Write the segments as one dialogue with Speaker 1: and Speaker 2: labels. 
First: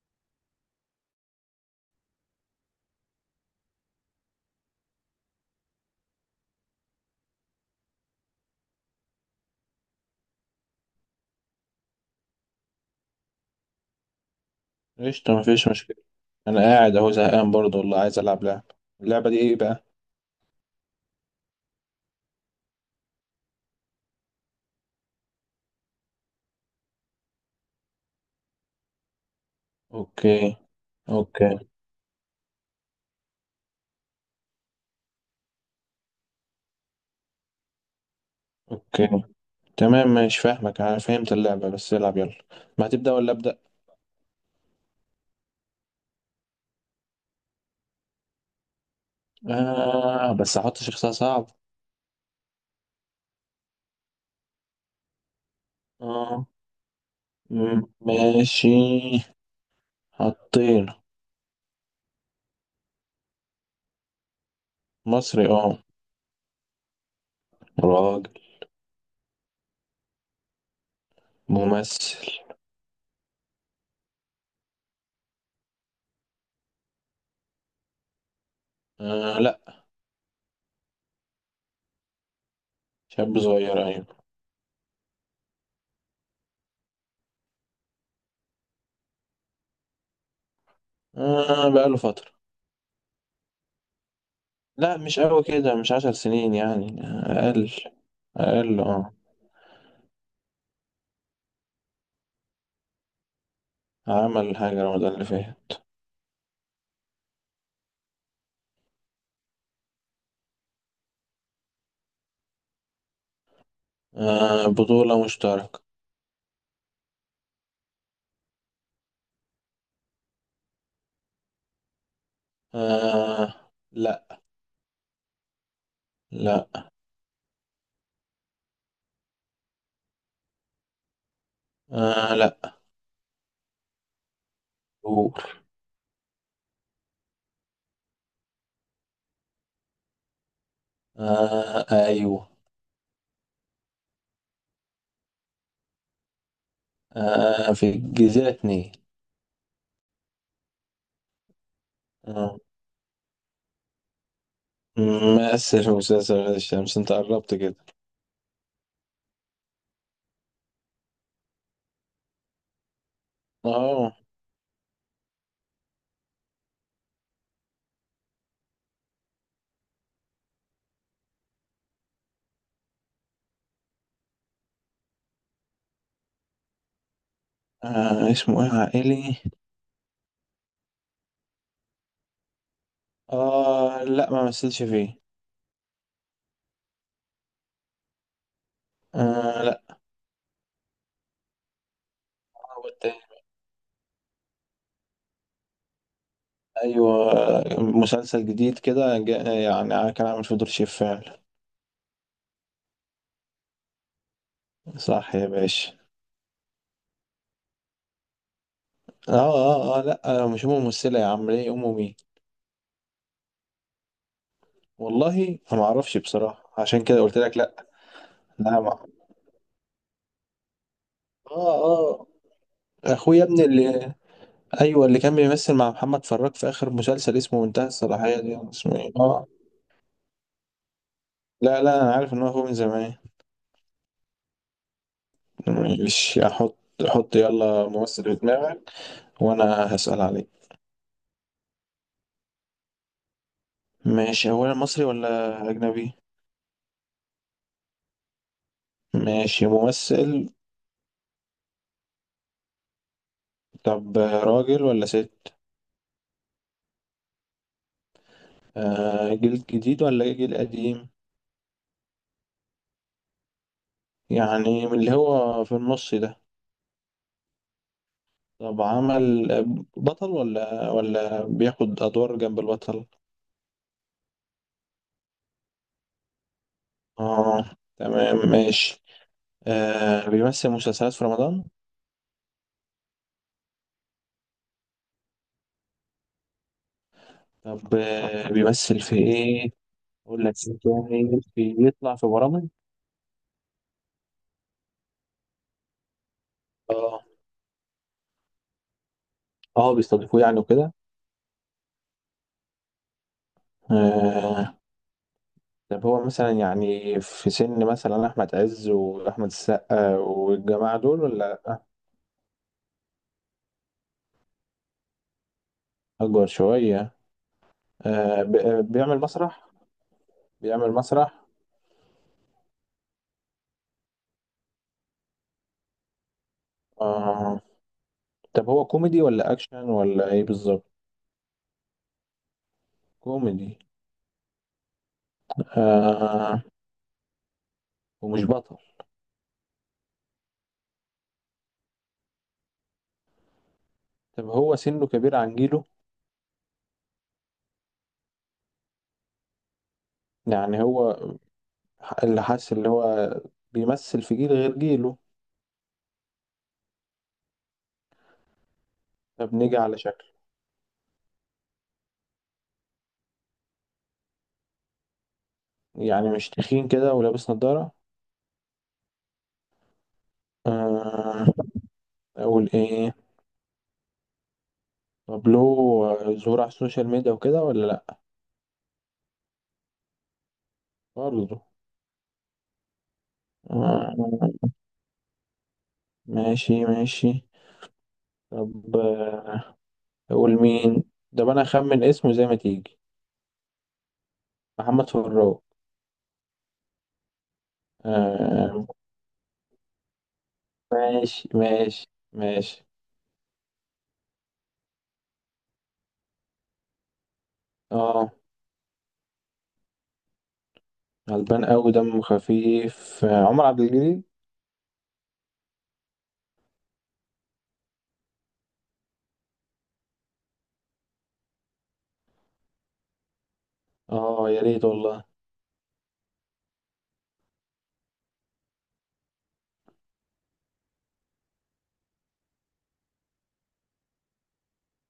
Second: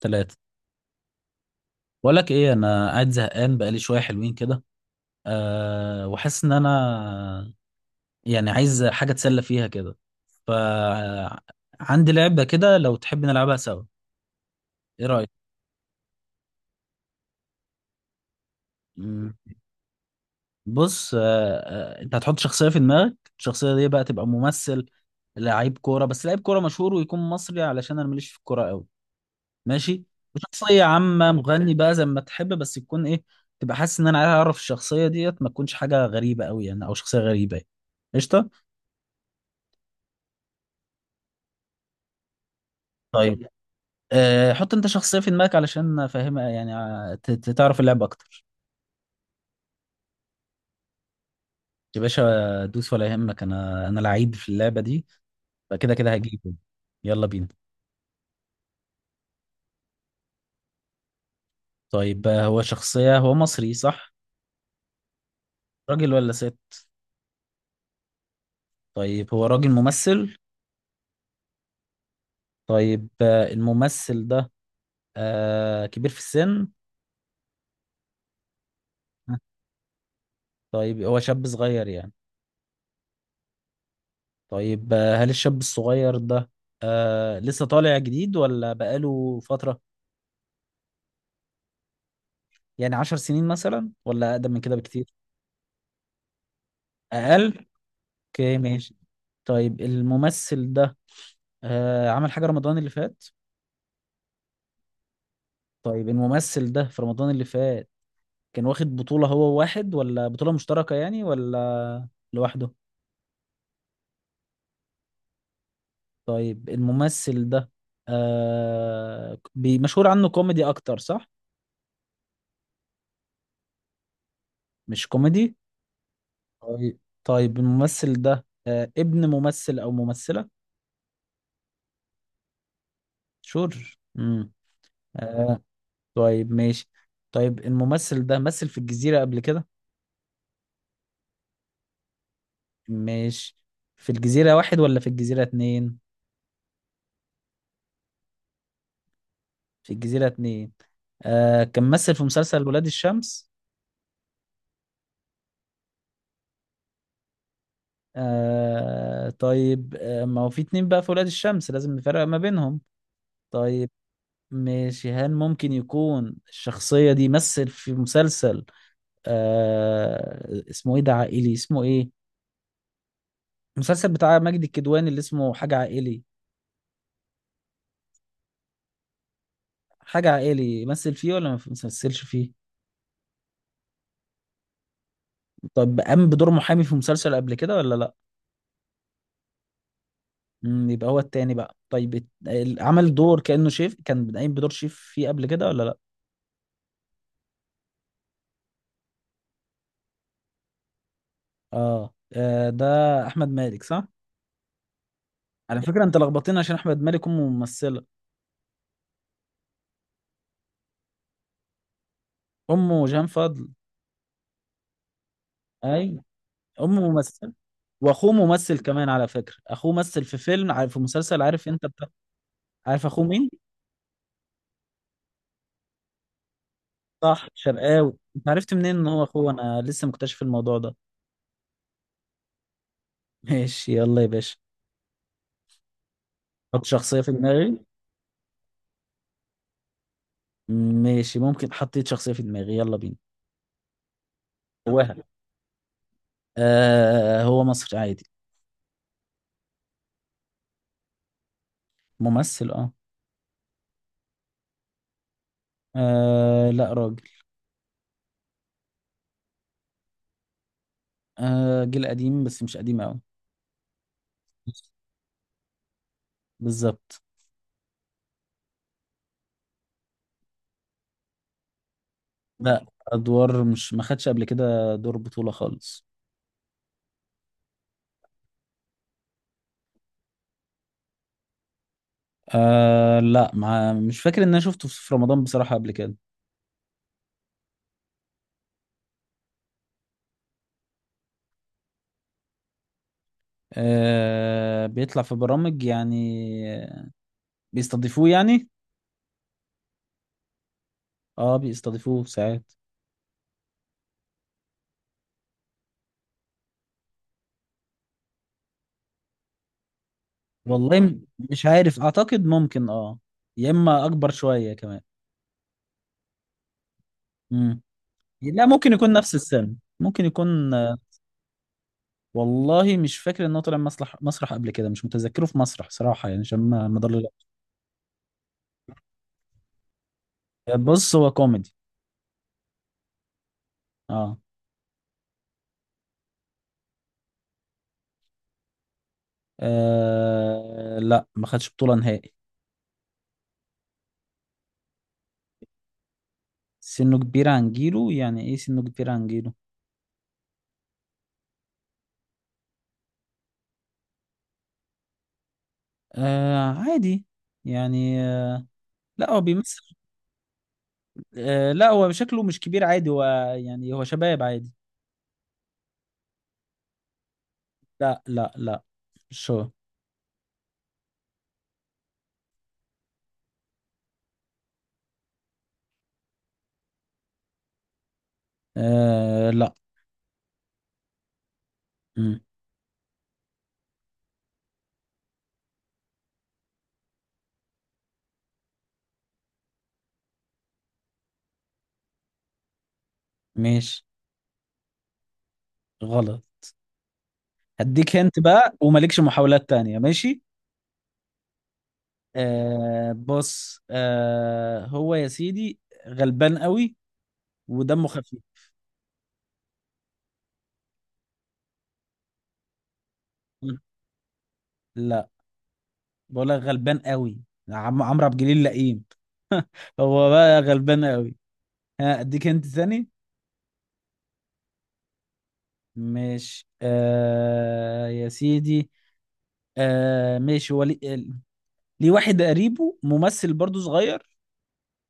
Speaker 1: ثلاثة. بقول لك ايه؟ انا قاعد زهقان بقالي شوية حلوين كده. وحاسس ان انا يعني عايز حاجة اتسلى فيها كده. ف عندي لعبة كده لو تحب نلعبها سوا. ايه رأيك؟
Speaker 2: قشطة، مفيش مشكلة. أنا قاعد أهو زهقان برضه والله، عايز ألعب لعبة. اللعبة
Speaker 1: مم.
Speaker 2: دي إيه بقى؟
Speaker 1: بص انت هتحط شخصية في دماغك. الشخصية دي بقى تبقى ممثل لعيب كورة، بس لعيب كورة مشهور، ويكون مصري، علشان انا ماليش في الكورة قوي. ماشي.
Speaker 2: أوكي.
Speaker 1: وشخصية عامة
Speaker 2: أوكي.
Speaker 1: مغني بقى، زي ما تحب، بس تكون ايه. تبقى حاسس ان انا عايز اعرف الشخصية ديت ما تكونش حاجة غريبة قوي يعني، او شخصية غريبة يعني. قشطة.
Speaker 2: أوكي. تمام، مش فاهمك أنا فهمت اللعبة بس العب يلا. ما هتبدأ ولا
Speaker 1: طيب
Speaker 2: أبدأ؟
Speaker 1: حط انت شخصية في دماغك علشان افهمها، يعني تعرف اللعبة اكتر.
Speaker 2: آه بس هحط شخصية صعب.
Speaker 1: يا باشا دوس ولا يهمك، انا لعيب في اللعبة دي، فكده كده
Speaker 2: آه.
Speaker 1: هجيبه. يلا بينا.
Speaker 2: ماشي. حطينا.
Speaker 1: طيب هو شخصية هو مصري صح؟
Speaker 2: مصري آه.
Speaker 1: راجل ولا ست؟
Speaker 2: راجل.
Speaker 1: طيب هو راجل ممثل.
Speaker 2: ممثل.
Speaker 1: طيب الممثل ده كبير في السن؟
Speaker 2: آه لأ.
Speaker 1: طيب هو شاب صغير يعني.
Speaker 2: شاب صغير أيوة.
Speaker 1: طيب هل الشاب الصغير ده لسه طالع جديد ولا بقاله فترة؟
Speaker 2: آه بقاله فترة.
Speaker 1: يعني 10 سنين مثلا، ولا أقدم من كده
Speaker 2: لأ
Speaker 1: بكتير؟
Speaker 2: مش أوي كده، مش 10 سنين يعني،
Speaker 1: أقل.
Speaker 2: أقل.
Speaker 1: اوكي
Speaker 2: أقل.
Speaker 1: ماشي.
Speaker 2: آه.
Speaker 1: طيب الممثل ده عمل حاجة رمضان اللي فات؟
Speaker 2: عمل حاجة رمضان اللي فات.
Speaker 1: طيب الممثل ده في رمضان اللي فات كان واخد بطولة هو واحد، ولا بطولة مشتركة يعني، ولا لوحده؟
Speaker 2: آه بطولة مشتركة.
Speaker 1: طيب الممثل ده مشهور عنه كوميدي أكتر صح؟
Speaker 2: آه. لا.
Speaker 1: مش كوميدي.
Speaker 2: لا.
Speaker 1: طيب الممثل ده ابن ممثل او ممثلة؟
Speaker 2: آه لا.
Speaker 1: شور. امم آه.
Speaker 2: دور.
Speaker 1: طيب ماشي. طيب الممثل ده مثل في الجزيرة قبل كده؟
Speaker 2: آه أيوه.
Speaker 1: ماشي. في الجزيرة واحد ولا في الجزيرة اتنين؟
Speaker 2: آه في الجزيرة 2.
Speaker 1: في الجزيرة اتنين كان مثل في
Speaker 2: آه
Speaker 1: مسلسل ولاد الشمس.
Speaker 2: ممثل في مسلسل غير الشمس، انت قربت كده.
Speaker 1: طيب ما هو في اتنين بقى في ولاد الشمس، لازم نفرق ما بينهم. طيب
Speaker 2: اه.
Speaker 1: ماشي. هل ممكن يكون الشخصية دي مثل في مسلسل اسمه ايه ده عائلي؟ اسمه ايه، المسلسل بتاع ماجد الكدواني اللي اسمه حاجة عائلي؟
Speaker 2: آه، اسمه ايه عائلي.
Speaker 1: حاجة عائلي مثل فيه ولا ما مثلش فيه؟
Speaker 2: اه لا ما مثلش فيه.
Speaker 1: طب قام بدور محامي في مسلسل قبل كده ولا لا؟
Speaker 2: آه لا.
Speaker 1: يبقى هو التاني بقى. طيب
Speaker 2: هو
Speaker 1: عمل
Speaker 2: التاني.
Speaker 1: دور كأنه شيف، كان قايم بدور شيف فيه قبل كده ولا لا؟
Speaker 2: ايوه مسلسل جديد كده يعني كان عامل فيه دور شيف فعلا.
Speaker 1: ده احمد مالك صح؟
Speaker 2: صح يا
Speaker 1: على
Speaker 2: باشا.
Speaker 1: فكرة انت لخبطتني، عشان احمد مالك امه ممثلة.
Speaker 2: اه اه اه لا آه، مش امه ممثله يا عم، ليه؟ امه مين؟
Speaker 1: امه جهان فضل.
Speaker 2: والله انا ما اعرفش
Speaker 1: اي.
Speaker 2: بصراحه،
Speaker 1: امه
Speaker 2: عشان كده قلت
Speaker 1: ممثلة،
Speaker 2: لك لا.
Speaker 1: واخوه ممثل
Speaker 2: لا ما
Speaker 1: كمان. على فكرة اخوه مثل في فيلم، عارف؟ في مسلسل، عارف
Speaker 2: اه
Speaker 1: انت بتاع؟
Speaker 2: اه.
Speaker 1: عارف اخوه
Speaker 2: اخويا
Speaker 1: مين؟
Speaker 2: ابن اللي، ايوه اللي كان بيمثل مع محمد فراج في اخر مسلسل
Speaker 1: صح،
Speaker 2: اسمه منتهى
Speaker 1: شرقاوي.
Speaker 2: الصلاحيه
Speaker 1: انت
Speaker 2: دي، ولا
Speaker 1: عرفت
Speaker 2: اسمه
Speaker 1: منين ان
Speaker 2: ايه؟
Speaker 1: هو
Speaker 2: اه.
Speaker 1: اخوه؟ انا لسه مكتشف الموضوع ده.
Speaker 2: لا لا انا عارف ان هو اخوه من زمان.
Speaker 1: ماشي يلا يا باشا.
Speaker 2: مش احط؟
Speaker 1: حط شخصية في
Speaker 2: حط
Speaker 1: دماغي.
Speaker 2: يلا ممثل في دماغك، وانا هسأل عليك.
Speaker 1: ماشي، ممكن حطيت شخصية في دماغي، يلا بينا.
Speaker 2: ماشي. اولا مصري
Speaker 1: هواها.
Speaker 2: ولا اجنبي؟
Speaker 1: هو مصري عادي.
Speaker 2: ماشي. ممثل.
Speaker 1: ممثل
Speaker 2: طب راجل ولا ست؟
Speaker 1: لا، راجل.
Speaker 2: آه جيل جديد ولا جيل قديم؟
Speaker 1: جيل قديم، بس مش قديم قوي.
Speaker 2: يعني من اللي هو في النص ده؟
Speaker 1: بالظبط.
Speaker 2: طب عمل بطل ولا ولا بياخد أدوار جنب
Speaker 1: لا،
Speaker 2: البطل؟
Speaker 1: ادوار، مش ما خدش قبل كده دور بطولة خالص.
Speaker 2: اه تمام ماشي. آه بيمثل مسلسلات في رمضان؟
Speaker 1: لا، ما مش فاكر ان انا شفته في رمضان بصراحة قبل كده.
Speaker 2: طب بيمثل في ايه؟ أقول لك إيه تاني، بيطلع في برامج؟
Speaker 1: بيطلع في برامج يعني.
Speaker 2: اه.
Speaker 1: بيستضيفوه يعني.
Speaker 2: اه بيستضيفوه يعني وكده.
Speaker 1: اه، بيستضيفوه ساعات.
Speaker 2: آه طب هو مثلا يعني في سن مثلا أحمد عز وأحمد السقا
Speaker 1: والله
Speaker 2: والجماعة
Speaker 1: والله
Speaker 2: دول ولا
Speaker 1: مش عارف، اعتقد ممكن يا اما اكبر شوية كمان.
Speaker 2: أكبر شوية؟
Speaker 1: امم.
Speaker 2: آه
Speaker 1: لا، ممكن يكون
Speaker 2: بيعمل
Speaker 1: نفس
Speaker 2: مسرح؟
Speaker 1: السن، ممكن يكون
Speaker 2: بيعمل مسرح.
Speaker 1: والله مش فاكر ان هو طلع مسرح قبل كده، مش متذكره في مسرح صراحة، يعني عشان ما
Speaker 2: اه طب هو كوميدي ولا اكشن ولا ايه بالظبط؟
Speaker 1: بص هو كوميدي.
Speaker 2: كوميدي.
Speaker 1: اه.
Speaker 2: آه ومش بطل.
Speaker 1: لا، ما خدش بطولة نهائي.
Speaker 2: طب هو سنه كبير عن جيله؟
Speaker 1: سنه كبير عن جيله، يعني ايه سنه كبير عن جيله؟
Speaker 2: يعني هو اللي حاسس اللي هو بيمثل في جيل غير جيله.
Speaker 1: عادي، يعني لا هو
Speaker 2: طب نيجي
Speaker 1: بيمثل.
Speaker 2: على شكله.
Speaker 1: لا، هو شكله مش كبير عادي، هو يعني هو شباب عادي.
Speaker 2: يعني مش تخين كده ولابس نضارة؟
Speaker 1: لا لا لا. شو.
Speaker 2: آه. اقول ايه؟ طب له ظهور على السوشيال ميديا وكده ولا لا؟
Speaker 1: لا.
Speaker 2: برضه.
Speaker 1: مم.
Speaker 2: آه ماشي ماشي. طب آه، اقول مين؟ ده انا اخمن اسمه زي ما تيجي.
Speaker 1: ماشي.
Speaker 2: محمد فراج.
Speaker 1: غلط. هديك هنت بقى،
Speaker 2: آه
Speaker 1: ومالكش محاولات تانية. ماشي
Speaker 2: ماشي ماشي ماشي.
Speaker 1: بص هو يا سيدي غلبان قوي، ودمه
Speaker 2: اه.
Speaker 1: خفيف.
Speaker 2: غلبان قوي دمه خفيف آه، عمر
Speaker 1: مم.
Speaker 2: عبد الجليل.
Speaker 1: لا، بقول لك غلبان قوي. عمرو عبد الجليل لئيم. هو بقى غلبان قوي. ها اديك هنت ثاني.
Speaker 2: اه يا ريت والله.
Speaker 1: ماشي يا سيدي ماشي، هو ليه؟ ليه واحد قريبه ممثل برضو صغير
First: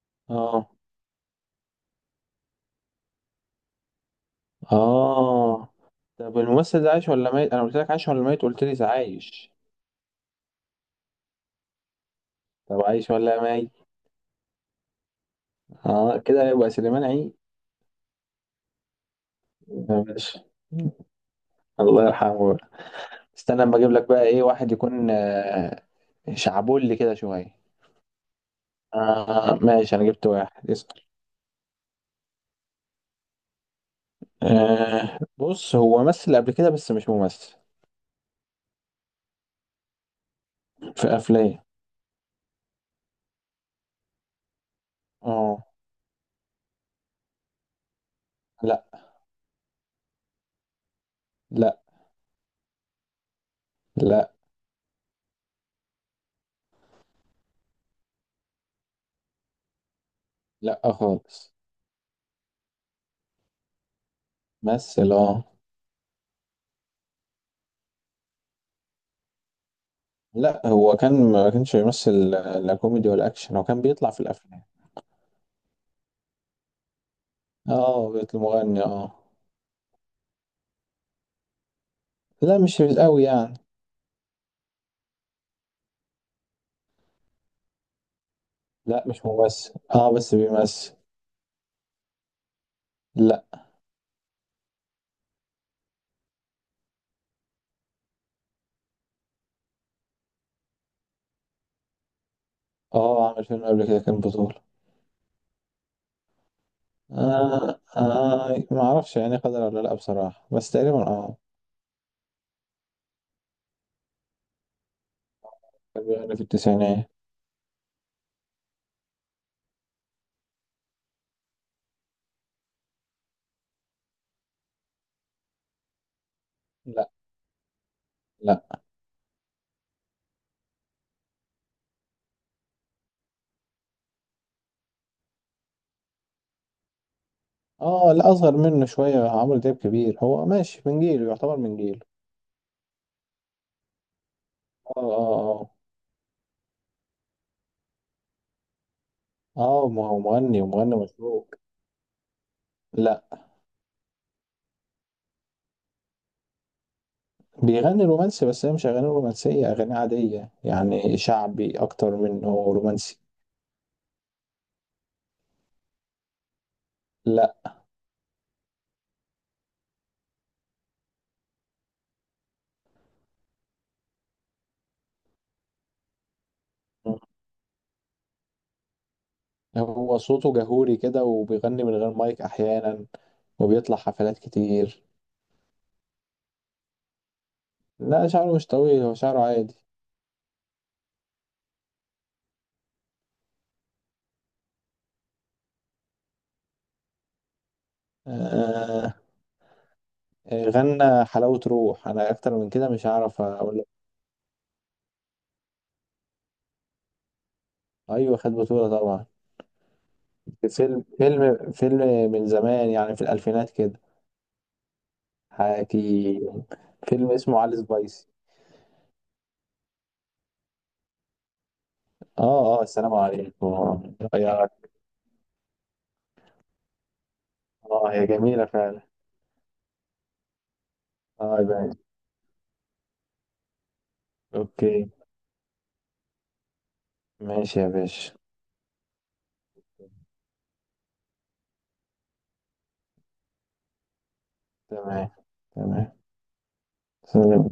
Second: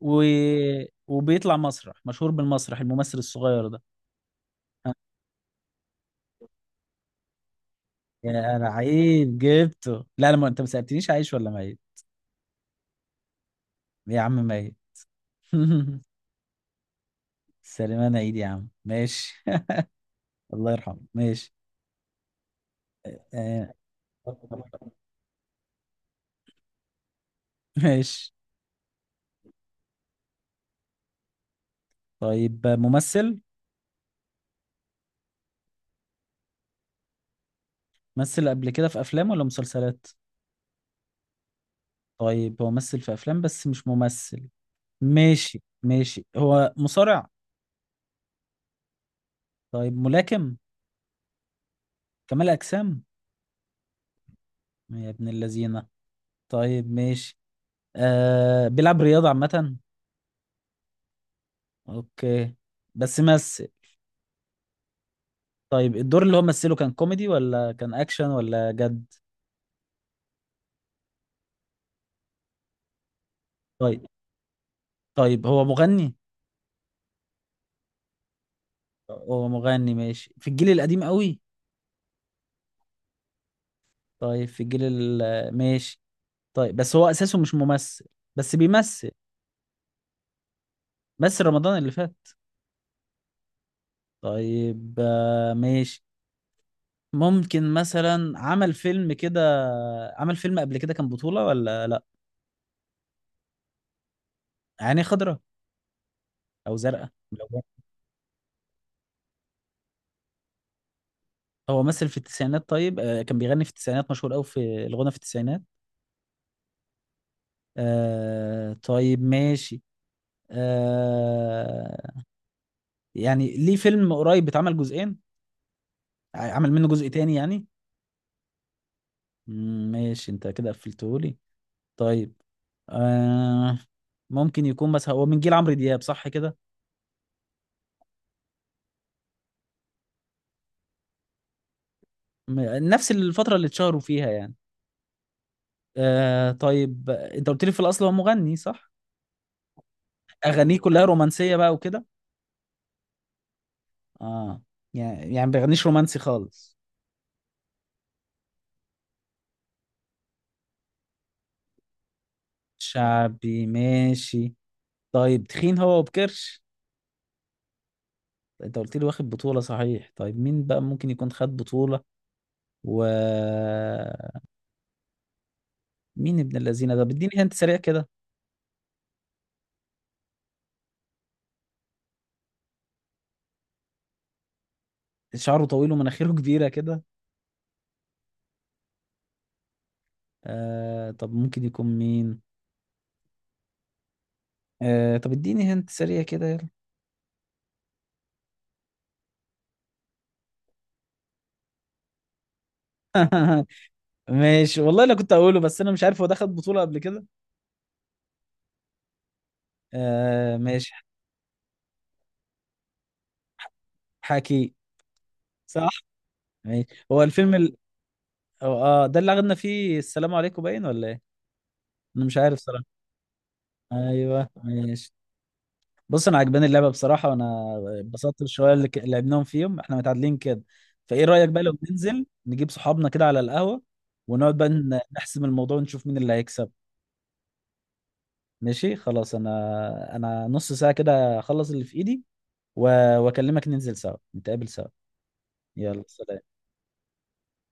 Speaker 1: و...
Speaker 2: اه
Speaker 1: وبيطلع مسرح، مشهور بالمسرح الممثل الصغير ده.
Speaker 2: اه. طب الممثل ده عايش ولا ميت؟ انا قلت لك عايش ولا ميت؟
Speaker 1: يا
Speaker 2: قلت
Speaker 1: انا
Speaker 2: لي ده
Speaker 1: عيب
Speaker 2: عايش.
Speaker 1: جبته؟ لا انا ما انت ما سالتنيش عايش ولا ميت.
Speaker 2: طب عايش ولا ميت؟
Speaker 1: يا عم ميت.
Speaker 2: اه كده يبقى سليمان عيد.
Speaker 1: سليمان عيد يا عم، ماشي.
Speaker 2: آه، ماشي.
Speaker 1: الله يرحمه. ماشي
Speaker 2: الله يرحمه بقى. استنى
Speaker 1: آه،
Speaker 2: اما اجيب لك بقى ايه، واحد يكون آه، شعبولي كده شويه.
Speaker 1: ماشي.
Speaker 2: آه ماشي. انا جبت واحد، اسأل.
Speaker 1: طيب ممثل.
Speaker 2: آه بص هو مثل قبل كده بس مش ممثل.
Speaker 1: مثل قبل كده في افلام ولا مسلسلات؟
Speaker 2: في افلام.
Speaker 1: طيب هو مثل في افلام بس مش ممثل. ماشي
Speaker 2: اه.
Speaker 1: ماشي، هو مصارع؟
Speaker 2: لا.
Speaker 1: طيب ملاكم؟
Speaker 2: لا.
Speaker 1: كمال اجسام؟
Speaker 2: لا.
Speaker 1: يا ابن اللذينه. طيب ماشي بيلعب رياضة عامة؟
Speaker 2: لا خالص.
Speaker 1: اوكي. بس مثل.
Speaker 2: مثل اه.
Speaker 1: طيب الدور اللي هو مثله كان كوميدي، ولا كان اكشن، ولا جد؟
Speaker 2: لا هو كان ما كانش بيمثل لا كوميدي ولا اكشن، هو كان
Speaker 1: طيب.
Speaker 2: بيطلع في الافلام.
Speaker 1: طيب هو مغني.
Speaker 2: اه بيت المغني اه.
Speaker 1: هو مغني، ماشي، في الجيل القديم قوي؟
Speaker 2: لا مش قوي يعني.
Speaker 1: طيب في ماشي. طيب بس هو اساسه مش ممثل، بس
Speaker 2: لا
Speaker 1: بيمثل.
Speaker 2: مش ممثل اه بس بيمثل.
Speaker 1: بس رمضان اللي فات.
Speaker 2: لا.
Speaker 1: طيب ماشي. ممكن مثلا عمل فيلم كده، عمل فيلم قبل كده كان بطولة ولا لا؟
Speaker 2: اه عمل فيلم قبل كده كان بطولة.
Speaker 1: عيني خضراء او زرقاء.
Speaker 2: آه آه ما اعرفش يعني قدر ولا لا بصراحة، بس تقريبا اه.
Speaker 1: هو مثل في التسعينات. طيب كان بيغني في التسعينات، مشهور قوي في الغنى في التسعينات.
Speaker 2: كان بيغني في التسعينات.
Speaker 1: طيب ماشي. آه يعني ليه فيلم قريب اتعمل جزئين، عمل منه جزء
Speaker 2: لا.
Speaker 1: تاني يعني؟
Speaker 2: لا.
Speaker 1: ماشي، انت كده قفلتهولي. طيب آه ممكن يكون، بس هو من جيل عمرو دياب صح كده؟
Speaker 2: اه لا اصغر منه شوية، عمرو دياب كبير، هو ماشي من جيله، يعتبر من جيله.
Speaker 1: م- نفس الفترة اللي اتشهروا فيها يعني.
Speaker 2: اه اه اه.
Speaker 1: طيب، انت قلت لي في الاصل هو مغني صح؟
Speaker 2: اه ما هو مغني
Speaker 1: اغانيه
Speaker 2: ومغني
Speaker 1: كلها
Speaker 2: مشهور.
Speaker 1: رومانسية بقى وكده؟
Speaker 2: لا.
Speaker 1: اه. يعني ما بيغنيش رومانسي خالص.
Speaker 2: بيغني رومانسي بس هي مش اغاني رومانسيه، اغاني عاديه يعني، شعبي اكتر منه رومانسي.
Speaker 1: شعبي، ماشي. طيب تخين هو وبكرش؟
Speaker 2: لا.
Speaker 1: انت قلت لي واخد بطولة صحيح، طيب مين بقى ممكن يكون خد بطولة و مين ابن الذين ده، بديني هنت سريع كده.
Speaker 2: هو صوته جهوري كده وبيغني من غير مايك احيانا، وبيطلع حفلات كتير.
Speaker 1: شعره طويل ومناخيره كبيرة كده.
Speaker 2: لا شعره مش طويل، هو شعره عادي.
Speaker 1: طب ممكن يكون مين؟ طب اديني هنت سريع كده يلا.
Speaker 2: آه. آه، غنى حلاوة روح، انا اكتر من كده مش هعرف اقول لك.
Speaker 1: ماشي، والله انا كنت اقوله، بس انا مش عارف هو ده خد بطولة قبل كده.
Speaker 2: ايوه خد بطولة طبعا. في
Speaker 1: ماشي.
Speaker 2: فيلم فيلم من زمان يعني، في الالفينات كده.
Speaker 1: حكي. صح.
Speaker 2: حكي.
Speaker 1: ماشي، هو
Speaker 2: فيلم
Speaker 1: الفيلم
Speaker 2: اسمه
Speaker 1: ال...
Speaker 2: علي سبايسي.
Speaker 1: هو- اه ده اللي اخدنا فيه السلام عليكم، باين ولا ايه؟ انا مش عارف
Speaker 2: اه اه
Speaker 1: صراحة.
Speaker 2: السلام عليكم.
Speaker 1: ايوه
Speaker 2: يا.
Speaker 1: ماشي. بص انا عجباني اللعبه بصراحه، وانا
Speaker 2: اه هي
Speaker 1: اتبسطت
Speaker 2: جميلة
Speaker 1: بالشويه اللي
Speaker 2: فعلا.
Speaker 1: لعبناهم، فيهم احنا متعادلين كده. فايه رايك
Speaker 2: اه يا
Speaker 1: بقى لو
Speaker 2: باشا.
Speaker 1: ننزل نجيب صحابنا كده على القهوه، ونقعد بقى
Speaker 2: اوكي.
Speaker 1: نحسم الموضوع ونشوف مين اللي هيكسب؟
Speaker 2: ماشي يا باشا.
Speaker 1: ماشي خلاص، انا نص ساعه كده اخلص اللي في ايدي، واكلمك ننزل سوا، نتقابل سوا.
Speaker 2: تمام.
Speaker 1: يلا،
Speaker 2: تمام.
Speaker 1: سلام.
Speaker 2: سلام